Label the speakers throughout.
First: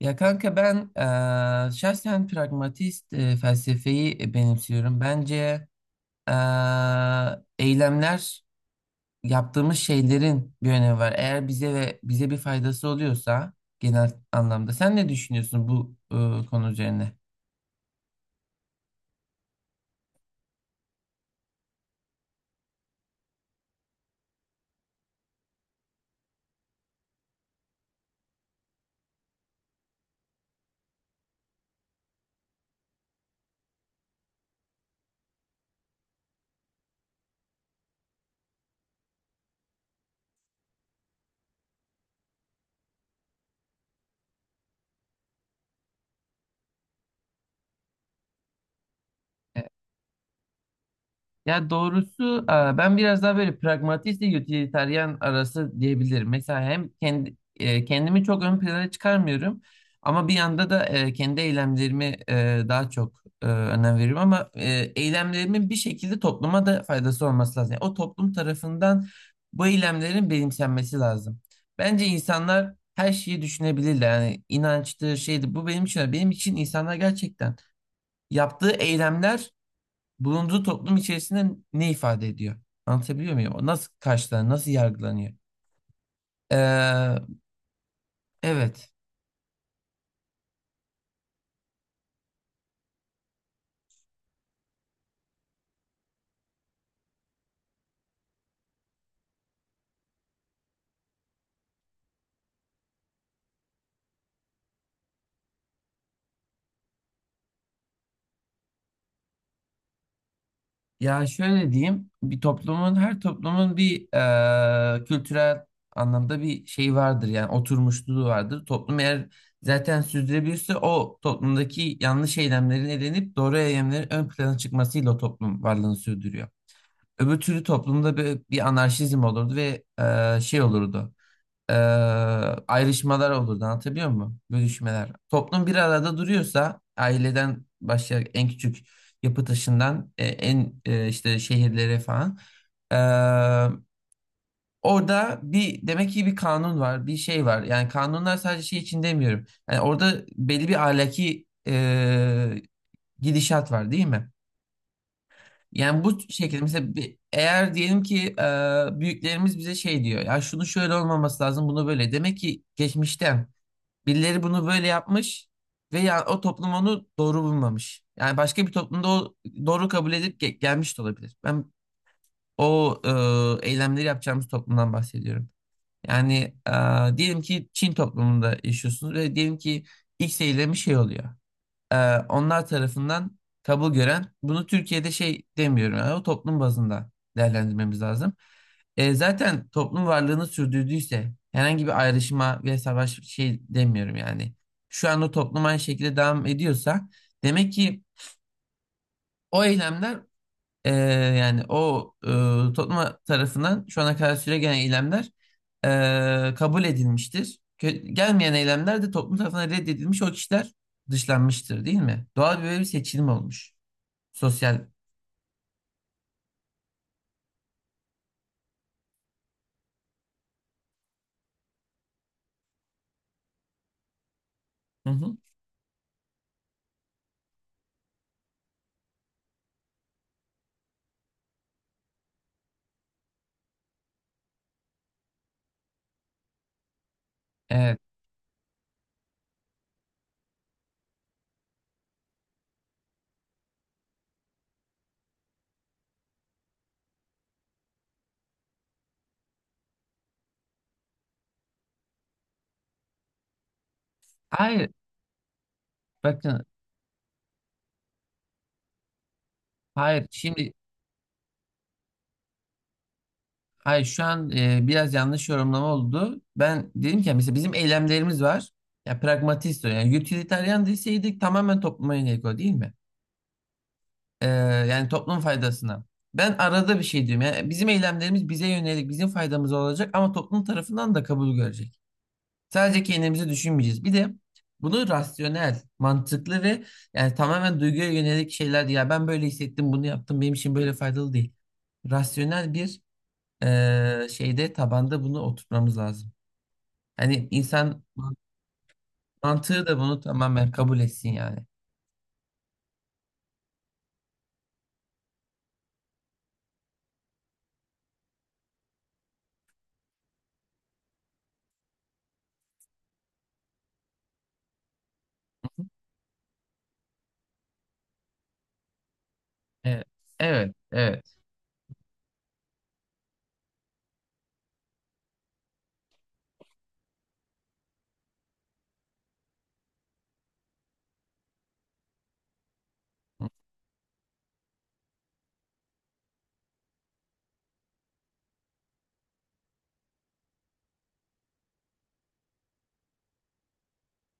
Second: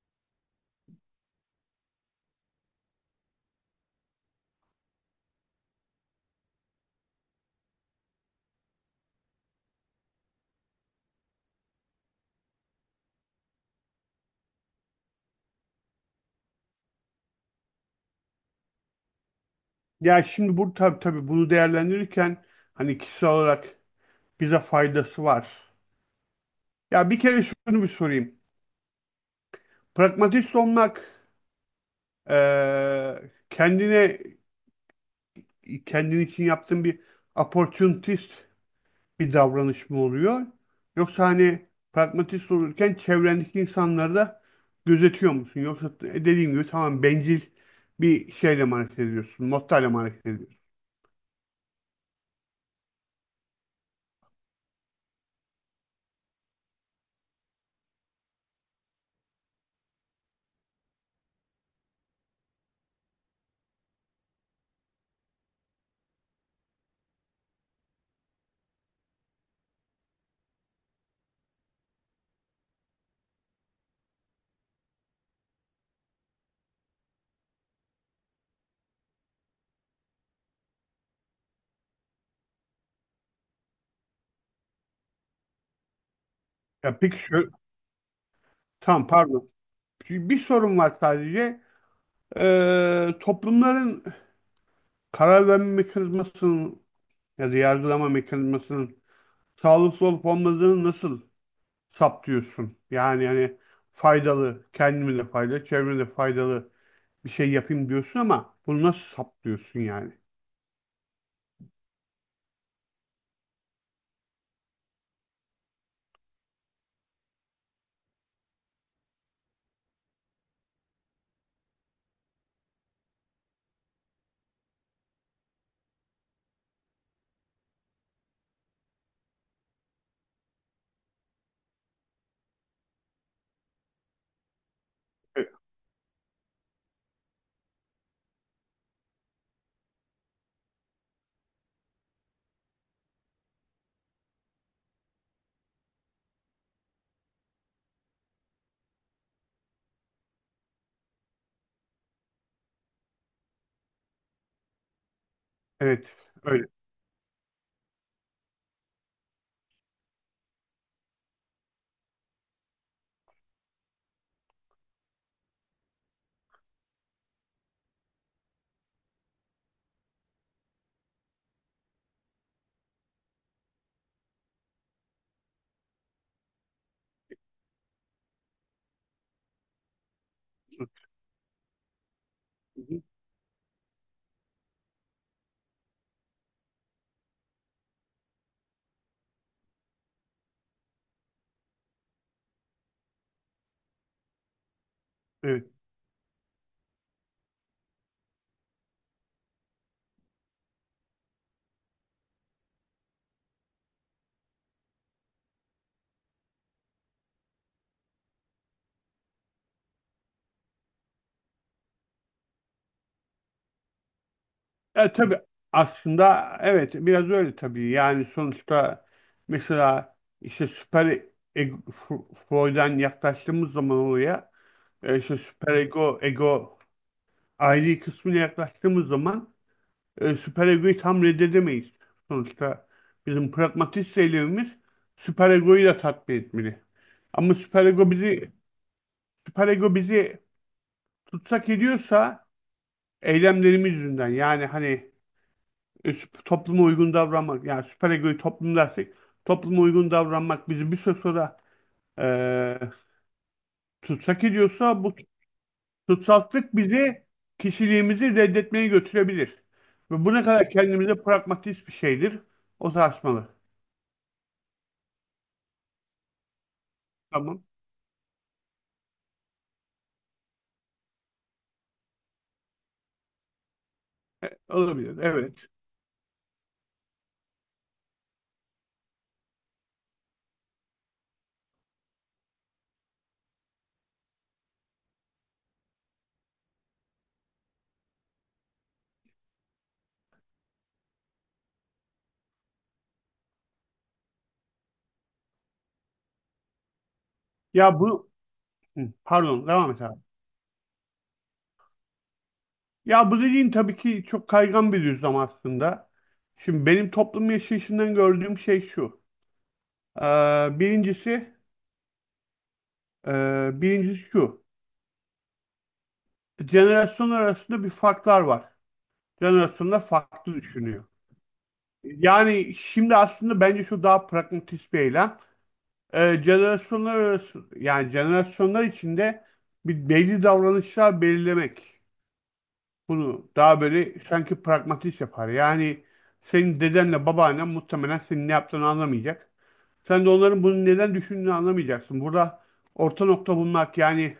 Speaker 1: Ya kanka ben şahsen pragmatist felsefeyi benimsiyorum. Bence eee, eylemler yaptığımız şeylerin bir önemi var. Eğer bize bir faydası oluyorsa genel anlamda. Sen ne düşünüyorsun bu konu üzerine?
Speaker 2: Ya şimdi bu tabii bunu değerlendirirken hani kişisel olarak bize faydası var. Ya bir kere şunu bir sorayım. Pragmatist olmak kendine kendin için yaptığın bir opportunist bir davranış mı oluyor? Yoksa hani pragmatist olurken çevrendeki insanları da gözetiyor musun? Yoksa dediğim gibi tamam bencil bir şeyle mi hareket ediyorsun? Mottoyla mı hareket ediyorsun?
Speaker 1: Ya doğrusu ben biraz daha böyle pragmatist ile utilitarian arası diyebilirim. Mesela hem kendimi çok ön plana çıkarmıyorum ama bir yanda da kendi eylemlerimi daha çok önem veriyorum ama eylemlerimin bir şekilde topluma da faydası olması lazım. Yani o toplum tarafından bu eylemlerin benimsenmesi lazım. Bence insanlar her şeyi düşünebilirler. Yani inançtır, şeydir. Bu benim için. Benim için insanlar gerçekten yaptığı eylemler bulunduğu toplum içerisinde ne ifade ediyor? Anlatabiliyor muyum? O nasıl karşılanıyor, nasıl yargılanıyor?
Speaker 2: Ya
Speaker 1: Ee,
Speaker 2: peki şu
Speaker 1: evet.
Speaker 2: tamam, pardon. Bir sorun var sadece. Toplumların karar verme mekanizmasının ya da yargılama mekanizmasının sağlıklı olup olmadığını nasıl saptıyorsun? Yani hani faydalı, kendime de faydalı, çevreme de faydalı bir şey yapayım diyorsun ama bunu nasıl saptıyorsun yani?
Speaker 1: Ya şöyle diyeyim, bir toplumun, her toplumun bir kültürel anlamda bir şey vardır yani oturmuşluğu vardır. Toplum eğer zaten sürdürebilirse o toplumdaki yanlış eylemlerin elenip doğru eylemlerin ön plana çıkmasıyla o toplum varlığını sürdürüyor. Öbür türlü toplumda bir anarşizm olurdu ve şey olurdu. e, ayrışmalar olurdu. Anlatabiliyor muyum? Bölüşmeler.
Speaker 2: E,
Speaker 1: Toplum bir arada duruyorsa aileden başlayarak en küçük yapı taşından en işte şehirlere falan. E, orada bir demek ki bir kanun var, bir şey var. Yani kanunlar sadece şey için demiyorum. Yani orada belli bir ahlaki gidişat var değil mi? Yani
Speaker 2: evet,
Speaker 1: bu şekilde
Speaker 2: öyle.
Speaker 1: mesela eğer diyelim ki büyüklerimiz bize şey diyor ya şunu şöyle olmaması lazım bunu böyle demek ki geçmişten birileri bunu böyle yapmış ve ya, o toplum onu doğru bulmamış. Yani başka bir toplumda o doğru kabul edip gelmiş de olabilir. Ben o eylemleri yapacağımız toplumdan bahsediyorum. Yani diyelim ki Çin toplumunda yaşıyorsunuz ve diyelim ki X eylemi şey oluyor e, onlar
Speaker 2: Hı hı,
Speaker 1: tarafından kabul gören bunu Türkiye'de şey demiyorum yani o toplum bazında değerlendirmemiz lazım. Zaten toplum varlığını sürdürdüyse herhangi bir ayrışma ve savaş şey demiyorum yani. Şu an o toplum
Speaker 2: evet.
Speaker 1: aynı şekilde devam ediyorsa demek ki o eylemler ee, yani o topluma tarafından şu ana kadar süre gelen eylemler kabul edilmiştir. Gelmeyen eylemler de toplum tarafından reddedilmiş o kişiler dışlanmıştır değil mi? Doğal böyle bir seçilim olmuş. Sosyal.
Speaker 2: E, tabii aslında evet biraz öyle tabii. Yani sonuçta mesela işte süper ego, F- Freud'dan yaklaştığımız zaman oraya,
Speaker 1: Hı
Speaker 2: e,
Speaker 1: hı.
Speaker 2: işte süper ego, ego ayrı kısmına yaklaştığımız zaman süper egoyu tam reddedemeyiz. Sonuçta bizim pragmatist eylemimiz süper egoyu da tatmin etmeli. Ama süper
Speaker 1: Evet.
Speaker 2: ego bizi süper ego bizi tutsak ediyorsa eylemlerimiz yüzünden, yani hani topluma uygun davranmak, yani süper egoyu toplum dersek topluma uygun davranmak bizi bir süre sonra, e, tutsak
Speaker 1: Hayır.
Speaker 2: ediyorsa bu
Speaker 1: Bakın.
Speaker 2: tutsaklık bizi kişiliğimizi reddetmeye götürebilir. Ve
Speaker 1: Hayır.
Speaker 2: bu ne kadar
Speaker 1: Şimdi
Speaker 2: kendimize pragmatist bir şeydir o tartışmalı.
Speaker 1: hayır şu an biraz yanlış yorumlama oldu. Ben dedim ki mesela
Speaker 2: Tamam.
Speaker 1: bizim eylemlerimiz var. Ya pragmatist o. Yani utilitarian deseydik tamamen topluma yönelik o değil mi? Ee,
Speaker 2: E,
Speaker 1: yani
Speaker 2: olabilir.
Speaker 1: toplum
Speaker 2: Evet.
Speaker 1: faydasına. Ben arada bir şey diyorum. Yani bizim eylemlerimiz bize yönelik, bizim faydamız olacak ama toplum tarafından da kabul görecek. Sadece kendimizi düşünmeyeceğiz. Bir de bunu rasyonel, mantıklı ve yani tamamen duyguya yönelik şeyler değil. Ya ben böyle hissettim, bunu yaptım, benim için böyle faydalı değil. Rasyonel bir şeyde tabanda bunu oturtmamız lazım. Hani
Speaker 2: Ya
Speaker 1: insan
Speaker 2: bu Hı, pardon
Speaker 1: mantığı
Speaker 2: devam
Speaker 1: da
Speaker 2: et abi.
Speaker 1: bunu tamamen kabul etsin yani.
Speaker 2: Ya bu dediğin tabii ki çok kaygan bir düzlem aslında. Şimdi benim toplum yaşayışından gördüğüm şey şu. Ee, birincisi, Birincisi şu. Jenerasyon arasında bir farklar var.
Speaker 1: Evet,
Speaker 2: Jenerasyonlar farklı
Speaker 1: evet,
Speaker 2: düşünüyor.
Speaker 1: evet.
Speaker 2: Yani şimdi aslında bence şu daha pragmatist bir eylem. Jenerasyonlar arası, yani jenerasyonlar içinde bir belli davranışlar belirlemek. Bunu daha böyle sanki pragmatist yapar. Yani senin dedenle babaannen muhtemelen senin ne yaptığını anlamayacak. Sen de onların bunu neden düşündüğünü anlamayacaksın. Burada orta nokta bulmak, yani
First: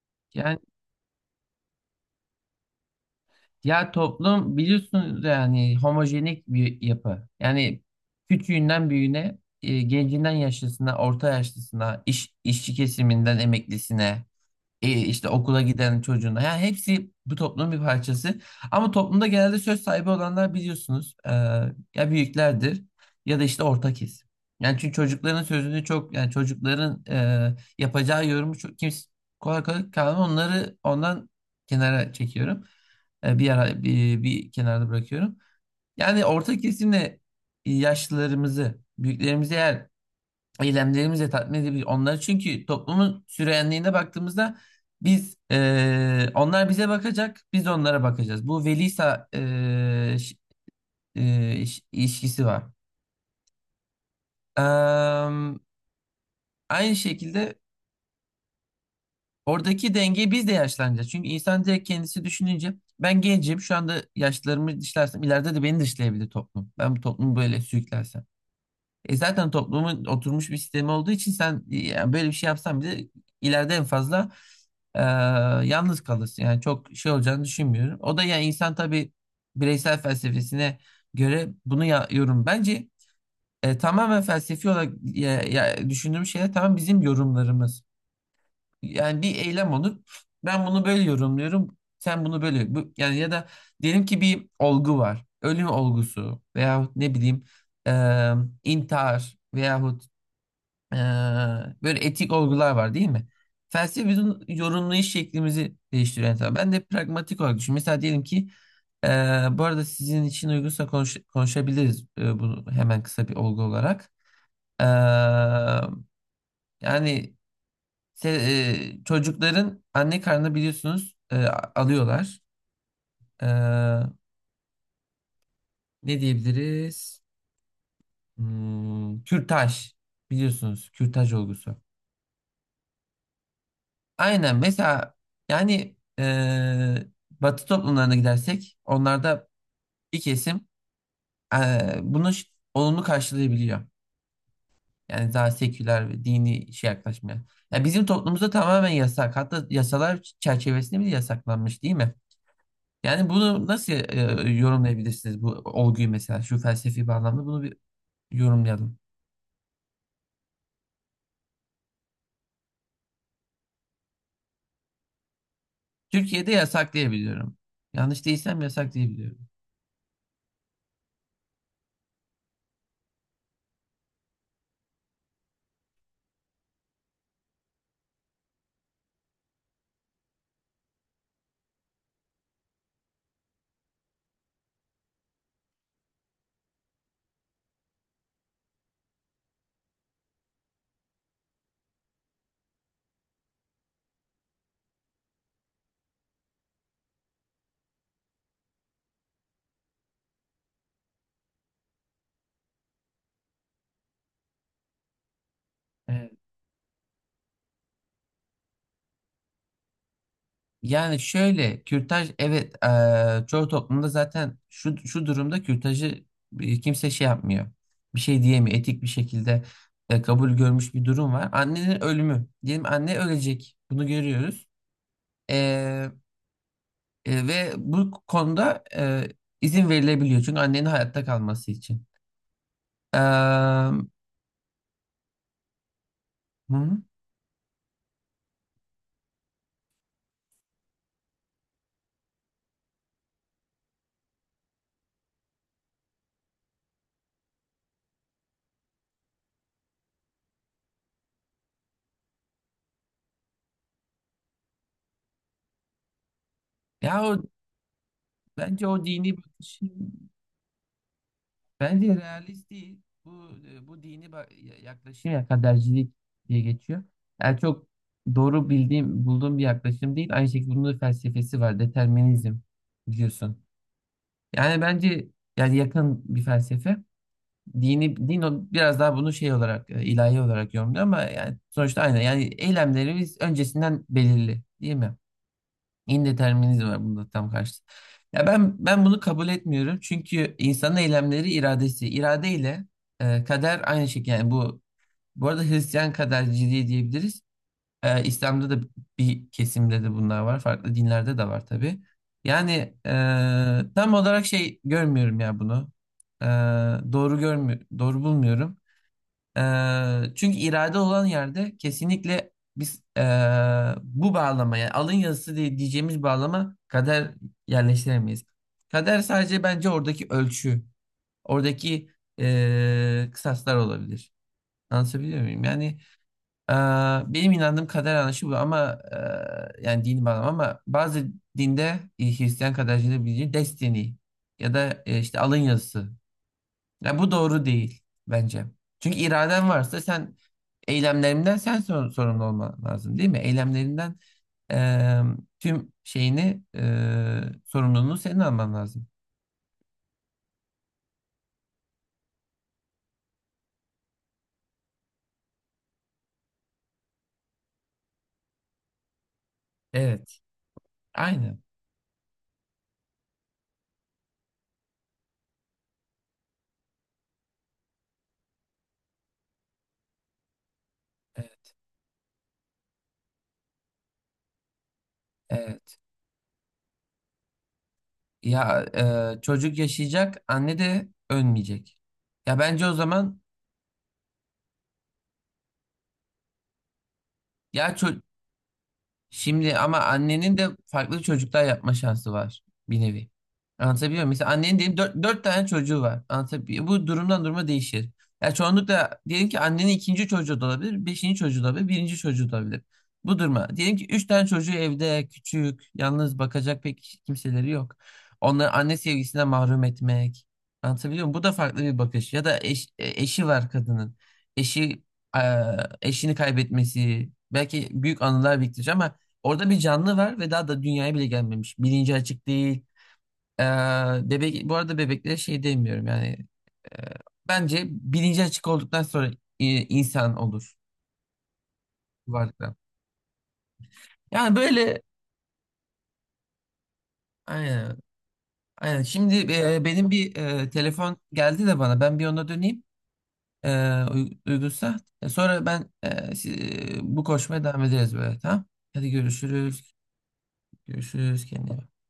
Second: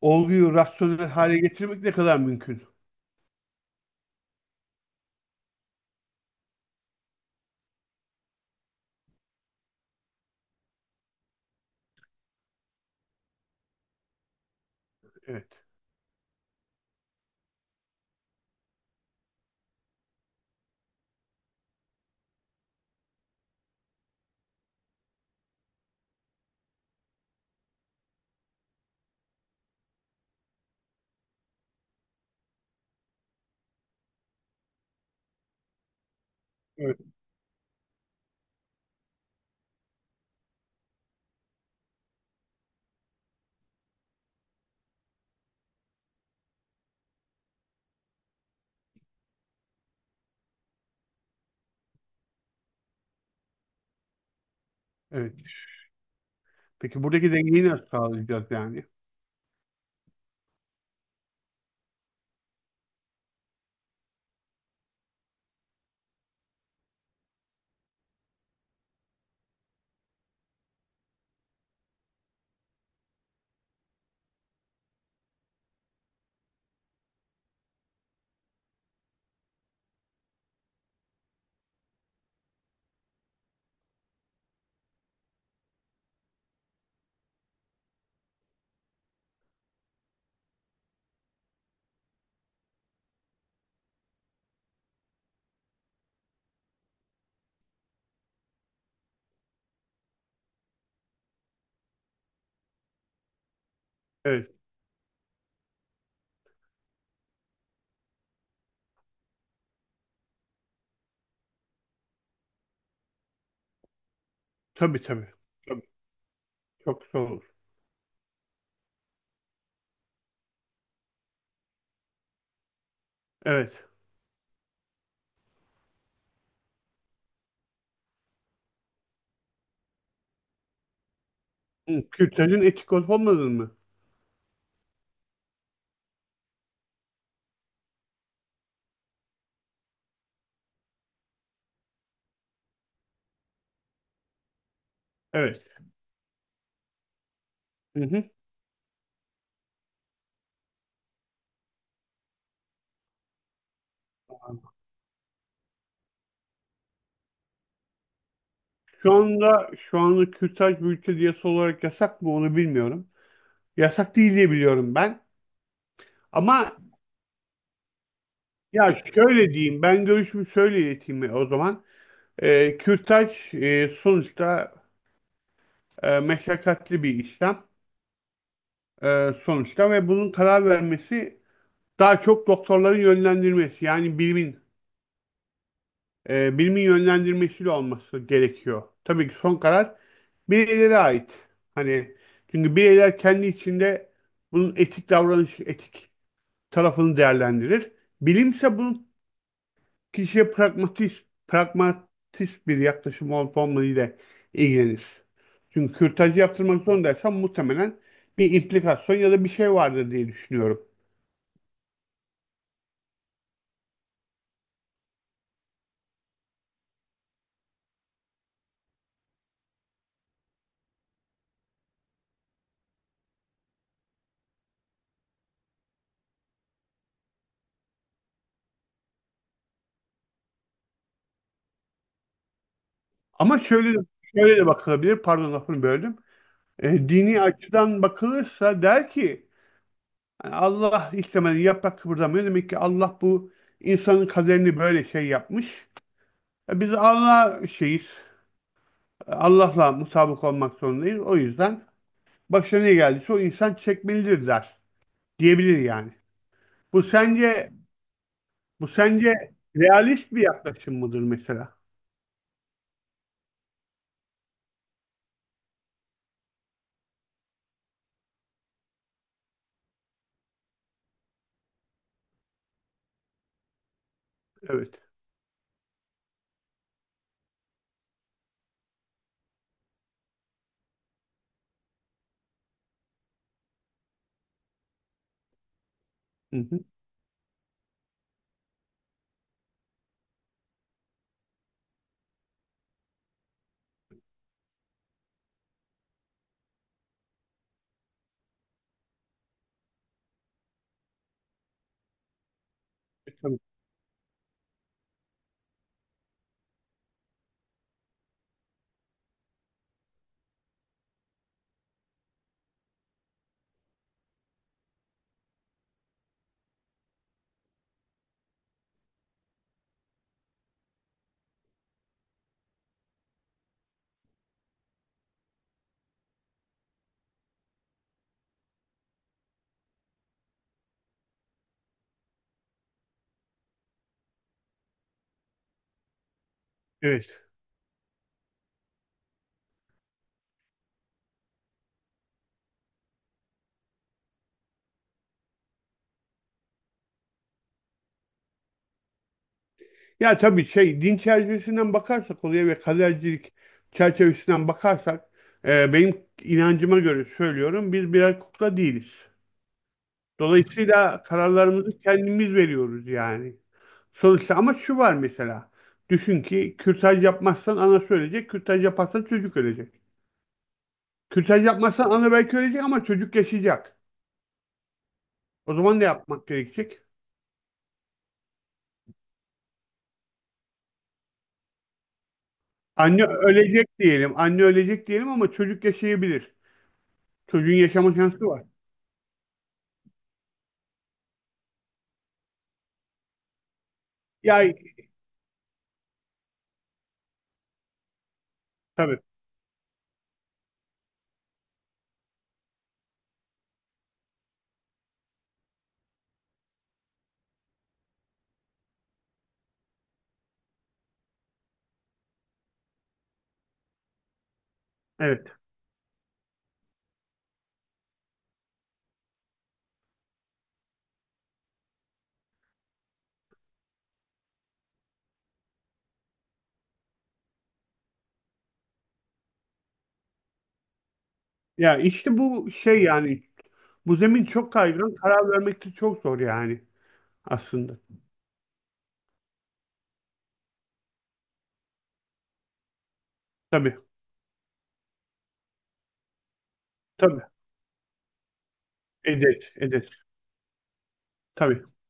Speaker 2: olguyu
Speaker 1: Yani
Speaker 2: rasyonel hale getirmek ne kadar mümkün?
Speaker 1: Ya toplum biliyorsunuz yani homojenik bir yapı. Yani küçüğünden büyüğüne, gencinden yaşlısına, orta yaşlısına, işçi kesiminden emeklisine işte
Speaker 2: Evet.
Speaker 1: okula giden çocuğuna. Yani hepsi bu toplumun bir parçası. Ama toplumda genelde söz sahibi olanlar biliyorsunuz ya büyüklerdir ya da işte orta kesim. Yani çünkü çocukların sözünü çok yani çocukların yapacağı yorumu çok kimse kolay kolay kalmıyor. Onları ondan kenara çekiyorum. Bir ara bir kenarda bırakıyorum. Yani orta
Speaker 2: Evet.
Speaker 1: kesimle yaşlılarımızı, büyüklerimizi eğer eylemlerimizle tatmin edebilir onları. Çünkü toplumun süreyenliğine baktığımızda biz onlar bize bakacak, biz onlara bakacağız. Bu velisa ilişkisi var.
Speaker 2: Evet.
Speaker 1: Eee, aynı
Speaker 2: Peki buradaki
Speaker 1: şekilde
Speaker 2: dengeyi nasıl sağlayacağız yani?
Speaker 1: oradaki dengeyi biz de yaşlanacağız. Çünkü insan direkt kendisi düşününce ben gencim şu anda yaşlarımı dışlarsam ileride de beni dışlayabilir toplum. Ben bu toplumu böyle sürüklersem. Zaten toplumun oturmuş bir sistemi olduğu için sen yani böyle bir şey yapsan bile ileride en fazla Ee, yalnız kalırsın. Yani çok şey olacağını düşünmüyorum. O da yani insan tabii bireysel felsefesine göre bunu yorum. Bence tamamen felsefi olarak ya, düşündüğüm şeyler tamam bizim yorumlarımız. Yani bir eylem olur. Ben bunu böyle yorumluyorum. Sen bunu böyle. Bu, yani ya da diyelim ki bir olgu var. Ölüm olgusu veyahut ne bileyim e, intihar veyahut ee, böyle etik olgular var değil mi? Felsefe bizim
Speaker 2: Evet.
Speaker 1: yorumlayış şeklimizi değiştiriyor. Yani ben de pragmatik olarak düşünüyorum. Mesela diyelim ki e, bu arada sizin için uygunsa konuşabiliriz bunu hemen kısa bir olgu olarak. Ee,
Speaker 2: Tabii. Tabii. Çok zor
Speaker 1: yani
Speaker 2: olur.
Speaker 1: se- çocukların anne karnına biliyorsunuz alıyorlar. Ee,
Speaker 2: Evet.
Speaker 1: ne diyebiliriz? Kürtaj biliyorsunuz kürtaj olgusu.
Speaker 2: Hı, kürtajın etik olup olmadığını mı?
Speaker 1: Aynen mesela yani Batı toplumlarına gidersek onlarda bir kesim bunu olumlu karşılayabiliyor. Yani daha
Speaker 2: Evet.
Speaker 1: seküler ve dini şey yaklaşmaya. Yani
Speaker 2: Hı
Speaker 1: bizim
Speaker 2: hı.
Speaker 1: toplumumuzda tamamen yasak. Hatta yasalar çerçevesinde bile yasaklanmış değil mi? Yani bunu nasıl yorumlayabilirsiniz bu olguyu mesela şu felsefi bağlamda bunu bir yorumlayalım.
Speaker 2: Şu anda kürtaj bu ülkede yasa olarak yasak mı onu bilmiyorum. Yasak değil diye biliyorum ben.
Speaker 1: Türkiye'de
Speaker 2: Ama
Speaker 1: yasak diyebiliyorum. Yanlış değilsem yasak
Speaker 2: ya
Speaker 1: diyebiliyorum.
Speaker 2: şöyle diyeyim, ben görüşümü şöyle ileteyim o zaman. Kürtaj, e, sonuçta, e, meşakkatli bir işlem, e, sonuçta, ve bunun karar vermesi daha çok doktorların yönlendirmesi, yani bilimin, bilimin yönlendirmesiyle olması gerekiyor. Tabii ki son karar bireylere ait. Hani çünkü bireyler kendi içinde bunun etik davranış, etik tarafını değerlendirir. Bilimse bunun kişiye pragmatist bir yaklaşım olup olmadığıyla ilgilenir. Çünkü kürtajı yaptırmak zorundaysam muhtemelen bir implikasyon ya da bir şey vardır diye düşünüyorum.
Speaker 1: Yani şöyle kürtaj evet çoğu toplumda zaten şu durumda kürtajı kimse şey yapmıyor. Bir şey diyemiyor. Etik bir şekilde kabul görmüş bir durum var. Annenin ölümü. Diyelim anne ölecek. Bunu görüyoruz. Eee, ve bu konuda izin verilebiliyor. Çünkü annenin hayatta kalması için.
Speaker 2: Ama
Speaker 1: Eee,
Speaker 2: şöyle de, Şöyle de bakılabilir, pardon lafını böldüm.
Speaker 1: hı.
Speaker 2: E, dini açıdan bakılırsa der ki, yani Allah istemeden yaprak kıpırdamıyor. Demek ki Allah bu insanın kaderini böyle şey yapmış. E, biz Allah'a şeyiz. E, Allah'la mutabık olmak zorundayız. O yüzden başına ne geldiyse o insan çekmelidir, der. Diyebilir yani. Bu
Speaker 1: Ya o
Speaker 2: sence
Speaker 1: bence
Speaker 2: bu
Speaker 1: o dini
Speaker 2: sence
Speaker 1: bakış.
Speaker 2: realist bir yaklaşım mıdır mesela?
Speaker 1: Bence realist değil. Bu dini yaklaşım ya kadercilik diye geçiyor. Yani çok doğru bildiğim, bulduğum bir yaklaşım değil. Aynı şekilde bunun da felsefesi var. Determinizm biliyorsun. Yani
Speaker 2: Evet.
Speaker 1: bence yani yakın bir felsefe. Dini biraz daha bunu şey olarak ilahi olarak yorumluyor ama yani sonuçta aynı. Yani eylemlerimiz öncesinden belirli, değil mi?
Speaker 2: Hı hı.
Speaker 1: İndeterminizm var bunda tam karşı. Ya ben bunu kabul etmiyorum. Çünkü insanın eylemleri iradesi. İradeyle kader aynı şekilde. Yani bu arada Hristiyan kaderciliği diyebiliriz. İslam'da da bir kesimde de bunlar var. Farklı dinlerde de var tabii. Yani
Speaker 2: E, tabii.
Speaker 1: tam olarak şey görmüyorum ya bunu. E, doğru bulmuyorum. Çünkü irade olan yerde kesinlikle biz bu bağlama yani alın yazısı diye diyeceğimiz bağlama kader yerleştiremeyiz. Kader sadece bence oradaki ölçü, oradaki kısaslar olabilir. Anlatabiliyor muyum? Yani eee, benim inandığım kader anlayışı bu ama yani dini bağlam ama bazı dinde Hristiyan kadercilerin bildiği destiny ya da işte alın yazısı ya
Speaker 2: Evet.
Speaker 1: bu doğru değil bence. Çünkü iraden varsa sen eylemlerinden sen sorumlu olman lazım değil mi? Eylemlerinden eee, tüm şeyini sorumluluğunu senin alman lazım.
Speaker 2: Ya tabii şey, din çerçevesinden bakarsak olaya ve kadercilik çerçevesinden bakarsak, e, benim inancıma göre söylüyorum, biz birer kukla değiliz.
Speaker 1: Evet.
Speaker 2: Dolayısıyla
Speaker 1: Aynen.
Speaker 2: kararlarımızı kendimiz veriyoruz yani. Sonuçta ama şu var mesela. Düşün ki kürtaj yapmazsan ana söyleyecek, kürtaj yaparsan çocuk ölecek. Kürtaj
Speaker 1: Evet.
Speaker 2: yapmazsan ana belki ölecek ama çocuk yaşayacak. O
Speaker 1: Evet.
Speaker 2: zaman ne yapmak gerekecek?
Speaker 1: Ya çocuk yaşayacak, anne de ölmeyecek. Ya bence o
Speaker 2: Anne
Speaker 1: zaman.
Speaker 2: ölecek diyelim, anne ölecek diyelim ama çocuk yaşayabilir. Çocuğun
Speaker 1: ya
Speaker 2: yaşama
Speaker 1: ço-
Speaker 2: şansı var.
Speaker 1: Şimdi ama annenin de farklı çocuklar yapma şansı var bir nevi. Anlatabiliyor muyum? Mesela
Speaker 2: Ya
Speaker 1: annenin diyelim dört tane çocuğu var. Anlatabiliyor muyum? Bu durumdan duruma değişir. Ya çoğunlukla
Speaker 2: tabii,
Speaker 1: diyelim ki annenin ikinci çocuğu da olabilir, beşinci çocuğu da olabilir, birinci çocuğu da olabilir. Bu duruma. Diyelim ki üç tane çocuğu evde, küçük, yalnız bakacak pek kimseleri yok. Onları anne sevgisinden mahrum etmek. Anlatabiliyor muyum? Bu da farklı bir bakış. Ya da eşi var kadının. Eşi, e,
Speaker 2: evet.
Speaker 1: eşini kaybetmesi. Belki büyük anılar biriktirecek ama orada bir canlı var ve daha da dünyaya bile gelmemiş. Bilinci açık değil. Ee, bebek, bu arada bebeklere şey demiyorum yani. e, bence bilinci açık olduktan sonra insan olur
Speaker 2: Ya işte bu
Speaker 1: varlıklar.
Speaker 2: şey yani, bu zemin
Speaker 1: Yani
Speaker 2: çok
Speaker 1: böyle
Speaker 2: kaygan, karar vermek de çok zor yani
Speaker 1: aynen,
Speaker 2: aslında.
Speaker 1: aynen. Şimdi benim bir telefon geldi de bana. Ben bir ona döneyim. E,
Speaker 2: Tabii,
Speaker 1: uygunsa. Sonra ben bu
Speaker 2: tabii.
Speaker 1: koşmaya devam ederiz böyle. Tamam. Hadi
Speaker 2: Edet,
Speaker 1: görüşürüz.
Speaker 2: edet.
Speaker 1: Görüşürüz. Kendine iyi
Speaker 2: Tabii.
Speaker 1: bak.